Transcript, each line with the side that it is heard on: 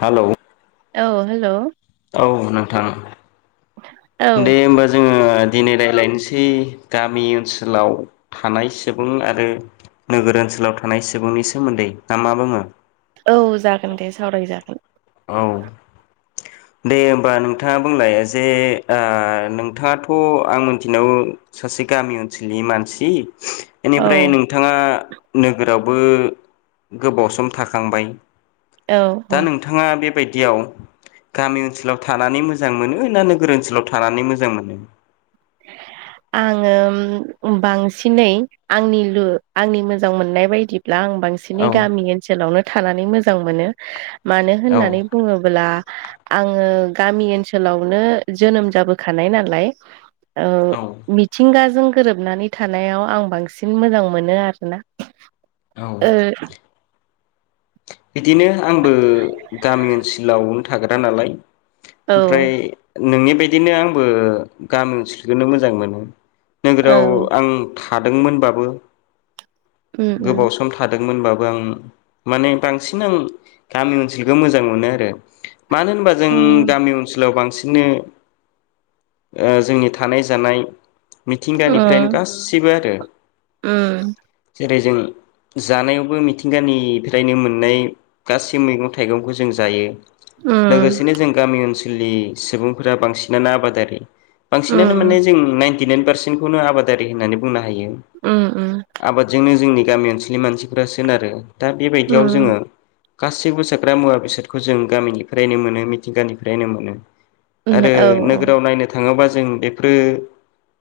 left: Hello
right: अ hello
left: औ नोंथां दे
right: औ
left: होमबा जोङो ओ दिनै रायलायनसै गामि ओनसोलाव थानाय सोबुं आरो नोगोर ओनसोलाव थानाय सोबुंनि सोमोन्दै। ना मा बुङो?
right: औ जागोन दे सावरायजागोन।
left: औ दे होमबा नोंथाङा बुंलाय जे ओ नोंथाङाथ' आं मिथिनाव सासे गामि ओनसोलनि मानसि एनिफ्राय
right: औ
left: नोंथाङा नोगोराव बो गोबाव सम थाखांबाय
right: औ
left: दा
right: औ
left: नोंथाङा बेबायदि बिदियाव गामि ओनसोलाव थानानै मोजां मोनो ना नोगोर ओनसोलाव थानानै मोजां मोनो
right: आङो बांसिनै आंनि लु आंनि मोजां मोननाय बायदि ब्ला आं बांसिनै
left: औ
right: गामि ओनसोलावनो थानानै मोजां मोनो मानो
left: औ
right: होननानै बुङोब्ला आङो गामि ओनसोलावनो जोनोम जाबोखानाय नालाय ओ
left: औ
right: मिथिंगाजों गोरोबनानै थानायाव आं बांसिन मोजां मोनो आरोना
left: औ
right: ओ
left: बिदिनो आंबो गामि ओनसोलाव थाग्रा नालाय
right: औ
left: ओमफ्राय नोंनि बायदिनो आंबो गामि ओनसोलखौनो मोजां मोनो नोगोराव
right: औ
left: आं थादोंमोनबाबो
right: उम
left: गोबाव सम थादों मोनबो आं माने बांसिन आं गामि ओनसोलखौ मोजां मोनो आरो मानो होनबा जों
right: उम
left: गामि ओनसोलाव बांसिन बिदिनो जोंनि थानाय जानाय मिथिंगानिफ्रायनो गासिबो आरो
right: ओम
left: जेरै जों जानायावबो मिथिंगानिफ्रायनो मोनो नै गासै मैगं थाइगंखौ जों जायो
right: उम
left: लोगोसेनो जों गामि ओनसोल आनसोलनि सुबुंफोरा बांसिनानो आबादारि बांसिनानो
right: उम
left: माने जों न नाइन पारसेनखौनो आबादारि होननानै बुंनागोन
right: उम उम
left: आबादजोंनो जोंनि गामि ओनसोलनि मानसिफोरा सोनारो दा बे बेयाव
right: उम
left: जोङो गासैबो साग्रा मुवा बेसादखौ जों गामिनिफ्रायनो मोनो मिथिंगानिफ्रायनो मोनो
right: उम
left: आरो
right: औ
left: नोगोराव नायनो थाङोबा जों बेफोरो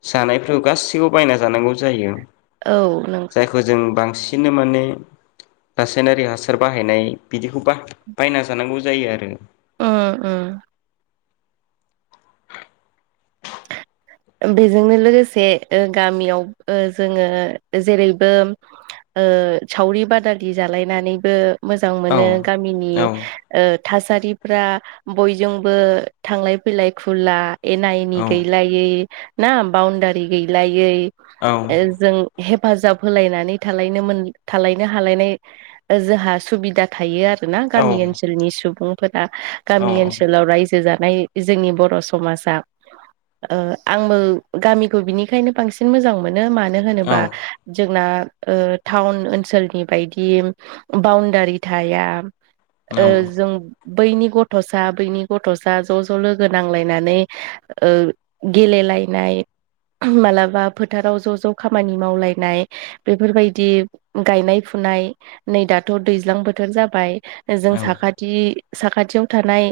left: जानायफोराव गासिखौबो बायना जानांगौ जायो।
right: औ नों
left: जायखौ जों बांसिन बिनो माने गास सायनारि हासार बाहायनाय बिदिखौ बा बायना जानांगौ जायो आरो।
right: उम उम बेजोंनो लोगोसे ओ गामियाव ओ जोङो जेरैबो ओ सावरि बादालि जालायनानैबो मोजां
left: औ
right: मोनो गामिनि
left: औ
right: ओ थासारिफ्रा बयजोंबो थांलाय फैलाय खुला एना एनि
left: औ
right: गैलायै ना बाउणडारि गैलायै
left: औ
right: ए जों हेब हेफाजाब होलायनानै थालायनो हालायनाय जोंहा सुबिदा थायो आरो। ना
left: औ
right: गामि ओनसोलनि सुबुं बा गामि ओनसोलाव रायजो जा नाय जोंनि बर' समाजा ओ आंबो गामिखौ बिनिखायनो बांसिन मोजां मोनो। मानो होनोबा जोंना ओ टाउन ओनसोलनि बायदि बाउणडारि थाया।
left: औ
right: ओ जों बैनि गथ'सा बैनि गथ'सा ज' ज' लोगो नांलायनानै ओ गेलेलायनाय मालाबा फोथाराव ज' ज' खामानि मावलायनाय बेफोरबायदि गायनाय फुनाय नै दाथ' दैज्लां बोथोर जाबाय
left: औ
right: जों साखाथि साखाथियाव थानाय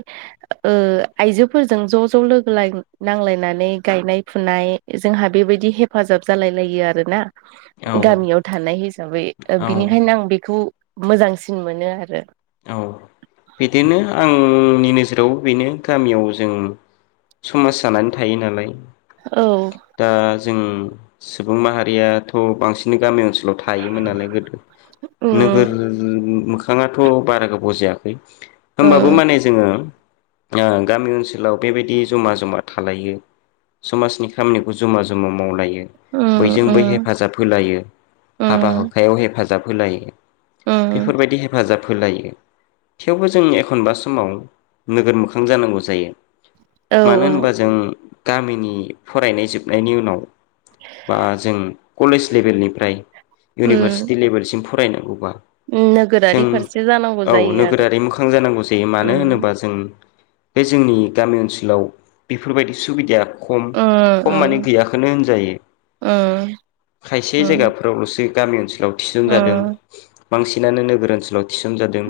right: ओ आइजोफोरजों ज' ज' लोगोाय नांलायनानै नै गायनाय फुनाय जोंहा बेबायदि हेफाजाब जालाय लायो आरो ना। गामियाव थानाय हिसाबै ओ बिनिखायनो आं बेखौ मोजांसिन मोनो आरो।
left: औ बिदिनो आं आंनि नोजोराव बेनो गामियाव जों समाज जानानै थायो नालाय
right: औ
left: दा जों सुबुं माहारियाथ' बांसिनै गामि ओनसो लाव थायोमोन नालाय गोदो
right: उम
left: नोगोर मोखा खां थ' बारा गोबाव जायाखै होमबाबो
right: उम
left: माने जोङो ओ गामि ओनसोलाव बेबायदि जमा जमा थालायो समाजनि खामनिखौ जमा जमा मावलायो
right: उम
left: बयजोंबोै
right: उम
left: हेफाजाब होलायो हाबा
right: उम
left: हुखायाव हेफाजाब होलायो।
right: उम
left: बेफोरबायदि हे फाजाब होलायो थेवबो जों एखनबा समाव नोगोर मोखां जानांगौ जायो।
right: औ
left: मानो होनबा जों गामिनि फरायनाय जोबनायनि उनाव बा जों कलेज लेभेलनिफ्राय
right: उम
left: इउनिभारसिटि लेभेलसिम फ फरायनांगौबा
right: नोगोरारि
left: जों
right: फारसे जानांगौ
left: औ
right: जायो आरो
left: नोगोरारि मोखां जानांगौ जायो
right: ओ
left: मानो होनोबा जों बे जोंनि गामि ओनसोलाव बिफोरबायदि सुबिदाया खम
right: ओ
left: खम माने गैयाखोनो होनजायो
right: ओ
left: खायसे जायगाफोरावल'सो गामि ओनसोलाव थिसुन जादों। बांसिनानो नोगोर ओनसोलाव थिसन जादों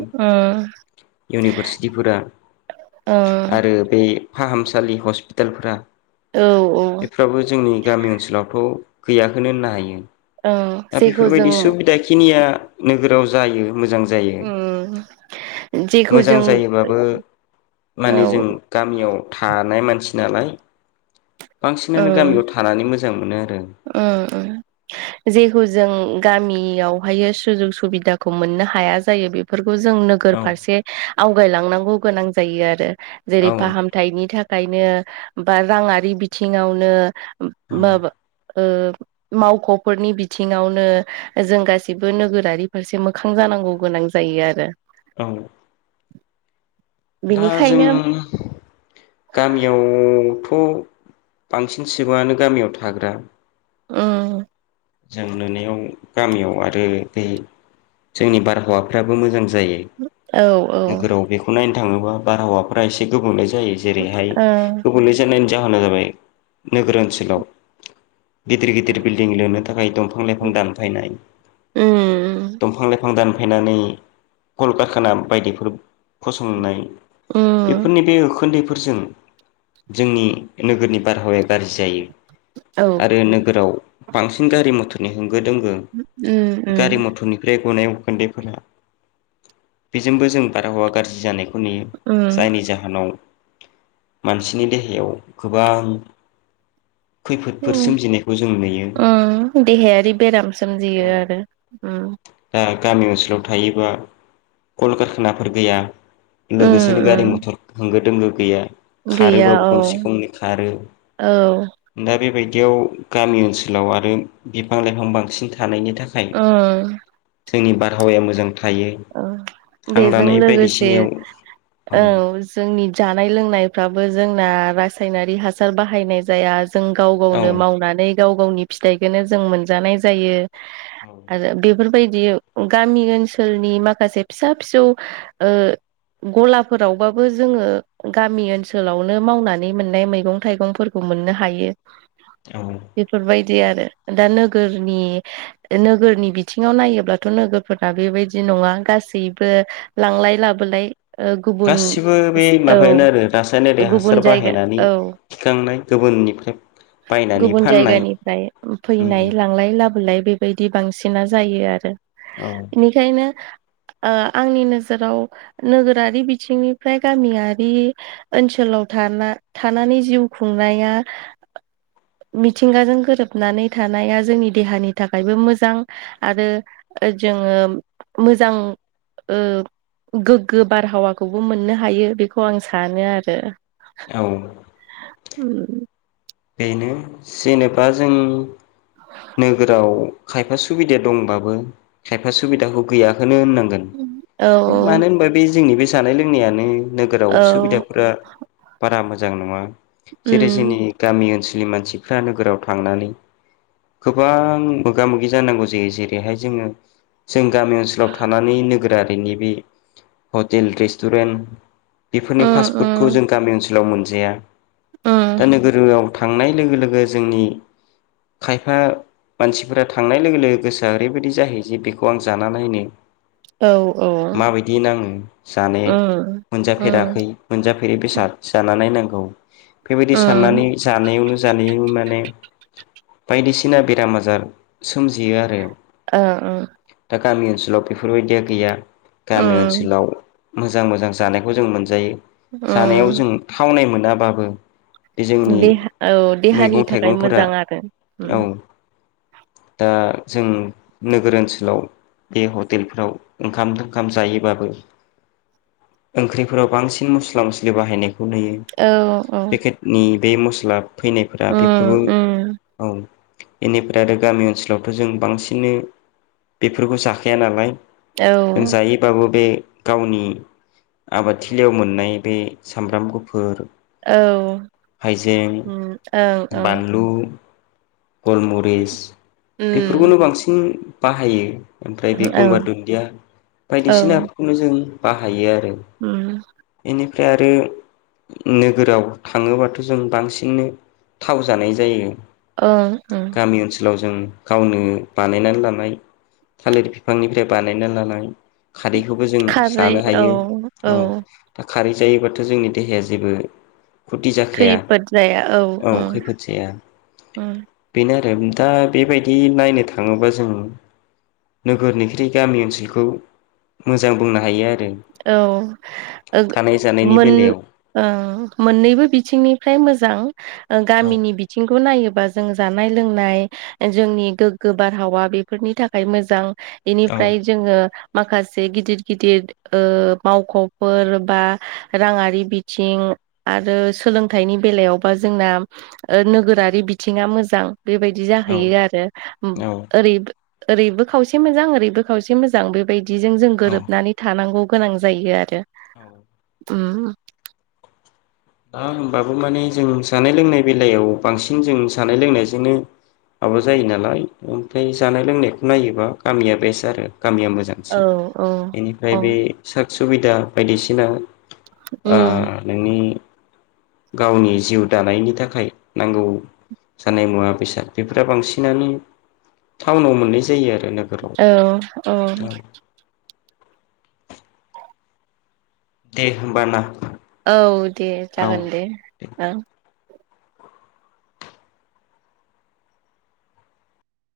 left: इउनिभारसिटिफोरा आरो बे फाहामसालि हस्पि टालफोरा बेफ्राबो जोंनि गामि ओनसोलावथ' गैयाखोनो होननो हायो।
right: ओ
left: दा
right: जेखौ जों
left: बेफोरबायदि सुबिदा खिनिया नोगोराव जायो मोजां जायो
right: उम जेखौ
left: मोजां
right: जों
left: जायोब्लाबो
right: औ
left: माने जों गामियाव थानाय मानसि नालाय बांसिनानो गामियाव थानानै मोज जां मोनो आर
right: उम उम जेखौ जों गामियावहाय सुजुग सुबिदाखौ मोननो हाया जायो बेफोर खौ जों नोगोर
left: औ
right: फारसे आवगायलांनांगौ गोनां जायो आरो। जेरै
left: औ
right: फाहामथायनि था खायनो बा राङारि बिथिङावनो
left: औ
right: माबा ओ मावख'फोरनि बिथिङावनो जों गासिबो नोगोरारि फारसे मोखां जानांगौ गोनां जायो आरो।
left: औ दा जों
right: बेनिखायनो
left: गामियाव थ' बांसिन सिबुङानो गामियाव थाग्रा।
right: उम
left: जों नोनायाव गामियाव आरो दै जोंनि बारहावाफ्राबो मोजां जायो
right: औ औ
left: नोगोराव बेखौ नाय थाङोबा बारहावाफोरा एसे गोबुंले जायो जेरैहाय
right: ओ
left: गोबुंले जनायनि जाहोना जाबाय नोगोर ओनसोलाव गिदिर गिदिर बिल्डिं लोनो थाखाय दंफां लाइफां दानफायनाय।
right: उम
left: दंफां लाइफां दान फायनानै कलकारखाना बायदिफोर फसंनाय
right: उम
left: बेफोरनि बे ओखोनदै फोरजों जोंनि नोगोरनि बारहावाया गारजि जायो
right: औ
left: आरो नोगोराव बांसि सिन गारि मथरनि हों गो दोंगो
right: उम
left: बे गारि
right: उम
left: मथरनिफ्राय गनाय उखुनदैफोरा बेजोंबो जों बारहावा गारजि जानाय फोरनि
right: उम
left: जायनि जाहोनाव मानसिनि देहायाव गोबां खैफोदफोर
right: उम
left: सोमजिनायखौ जों नुयो।
right: उम देहायारि बेराम सोमजियो आरो उम
left: दा गामि ओनसोलाव थायोबा कलकारखानाफोर गैया
right: उम
left: लोगोसेनो गारि मथर
right: उम
left: होंगो दोंगो गैया।
right: गैया
left: खारोबा
right: औ
left: गंसे गंनै खारो।
right: औ
left: दा बेबाय दियाव गामि ओनसोलाव आरो बिफां लाइफां बांसिन था थानायनि थाखाय जोंनि बारहावाया मोजां थायो
right: ओ
left: हां
right: बेजों
left: लानाय
right: लोगोसे
left: बायदिसिनायाव
right: औ जोंनि जानाय लोंनायफ्रा बो जोंना रासायनारि हासार बाहायनाय जाया। जों गाव
left: औ
right: गावनो मावनानै गाव गावनि फिथाइखौनो जों मोनजानाय जायो। आरो बेफोर बायदि गामि ओनसोल नि माखासे फिसा फिसौ ओ गलाफोरावबाबो जोङो गामि ओनसोलावनो मावनानै मोननाय मैगं थाइगंफोरखौ मोननो हायो।
left: औ
right: बिदि आरो दा नोगोरनि नोगोरनि बिथिङाव नायोब्लाथ' नोगोरफोरना बेबायदि बिदि नङा गासैबो लांलाय लाबोलाय ओ गुबुन
left: गासिबो बे
right: औ
left: माबायानो आरो रासायनारि
right: गुबुन
left: हासार
right: जायगा
left: बाहायनानै
right: औ
left: थिखांनाय गुबुननिफ्राय बायनानै
right: गुबुन
left: फाननाय ओम
right: लाय बेबायदि बांसिना जायो आरो
left: औ
right: बिदिनो ओ आंनि नोजोराव नोगोरारि बिथिंनिफ्राय गामियारि ओनसोलाव थाना थानानै जिउ खुंनाया मिथिंगाजों गोरोबनानै थानाया जोंनि देहानि थाखायबो मोजां आरो जोङो मोजां ओ गोग्गो बारहावाखौबो मोननो हायो बेखौ आं सानो आरो
left: औ
right: ओम
left: बेनो जेनेबा जों नोगोराव खायफा सुबिदा दंबाबो खायफा सुबिदाखौ गैयाखौनो होननां गोन
right: औ
left: मानो होना बे जोंनि बै जानाय लोंनायानो नोगोराव
right: औ
left: सुबिदाफोरा बारा मोजां मोजां नङा जेरै
right: उम
left: जोंनि गामि ओनसोलनि मानसिफ्रा नोगोराव थांनानै गोबां मोगा मोगि जानांगौ जायो जेरैहाय जोङो जों गामि ओनसोलाव थानानै नोगोरारिनि बे हटेल रेस्टुरेन्ट बेफोरनि
right: उम उम
left: फास्टफुटखौ जों गामि ओनसोल ओनसोलाव मोनजाया
right: उम
left: दा गो आव थांनाय लोगो लोगो जोंनि खायफा मानसिफोरा थांनाय लोगो लोगो गोसोआ ओरैबायदि जाहैयो जे बेखौ आं जानानै नायनो
right: औ औ
left: माबायदि नाङो जानो
right: उम उम
left: मोनजाफेराखै मोनजाफेरै बेसाद जानानै नांगौ औ बेबायदि
right: उम
left: साननानै जानायावनो जानाय माने बायदिसिना बेराम आजार सोमजियो आरो
right: ओ ओ
left: दा गामि ओनसोलाव बेफोरबायदिया गैया गामि
right: उम
left: ओनसोलाव मोजां मोजां जानायखौ जों मोनजायो जानायाव
right: उम
left: जों थावनाय मोनो। मोनाबाबो बे जोंनि
right: देहा औ देहानि
left: मैगं
right: थाखाय
left: थाइगंफोरा
right: मोजां आरो उम
left: औ दा जों नोगोर ओनसोलाव बे हटेलफोराव ओंखाम थोंखाम जायोबाबो ओंख्रिफोराव बांसिन मस्ला मस्लि बाहायनाय खौ नुयो
right: औ औ
left: पेकेटनि बे मुस लाब फैनायफोरा बेफोरबो
right: उम उम
left: औ बेनिफ्राय आरो गामि ओनसोलावथ' जों बांसिनो बेफोरखौ जाखाया नालाय जों
right: औ
left: जायोबाबो बे गावनि आबादथिलियाव मोननाय बे सामब्राम गुफोर
right: औ
left: जें
right: उम ओं ओं
left: बानलु गलमरिस
right: उम
left: बेफोरखौनो बांसिन बाहायो। ओमफ्राय बे
right: ओं
left: गंगार दुन्दिया
right: औ
left: बायदिसिना फोरखौनो जों बाहायो आरो।
right: उम
left: निफ्राय आरो नोगोराव थाङोबाथ' जों बांसिननो थाव जानाय जायो।
right: ओं ओं
left: गामि ओनसोलाव जों गावनो बानायनानै लानाय थालिर फिफांनिफ्राय बानायना लानाय खारैखौबो जों
right: खारै
left: जानो
right: औ
left: हायो औ। दा खारै जायोबाथ' जोंनि देहाया जेबो खथि जाखाया
right: खैफोद जाया औ ओ
left: खैफोद जाया
right: ओ
left: बेनो आरो दा बेबायदि नायनो थाङोबा जों नोगोरनिख्रोय गामि ओनसोलखौ मोजां बोंनो हायो आर
right: औ ओ
left: जानायनि
right: मोन
left: बेलायाव
right: ओं मोननैबो बिथिंनिफ्राय मोजां। ओ
left: औ
right: गामिनि बिथिंखौ नायोबा जों जान नाय लोंनाय जोंनि गोग्गो बारहावा बेफोरनि थाखाय मोजां।
left: औ
right: एनिफ्राय जोङो माखासे गिदिर गिदिर ओ मावख'फोर बा राङारि बिथिं आरो सोलोंथाइनि बेलायावबा जोंना ओ नोगोरारि बिथिङा मोजां। बेबायदि
left: औ
right: जाहैयो आरो उम
left: औ
right: ओरैबो ओरैबो खावसे मोजां ओरैबो खावसे मोजां बेबाय दिजों जों गोरोबनानै थानांगौ गोनां जायो आरो
left: औ
right: उम
left: दा होनबाबो माने जों जानाय-लोंनाय बेलायाव बांसिन जों जानाय लोंनायजोंनो माबा जायो नालाय ओमफ्राय जानाय लोंनायखौ नायोबा गामिया बेस्ट आरो गामिया
right: औ
left: मोजांसिन बेनिफ्राय
right: औ
left: बे सो सुबिदा बायदिसिना ओ
right: उम
left: नोंनि गावनि जिउ दानायनि थाखाय नांगौ जानाय मुवा बेसाद बेफोरा बांसिनानो टाउनाव मोननाय जायो आरो नोगोराव
right: औ औ
left: दे होमबा ना ।
right: औ दे जागोन दे औ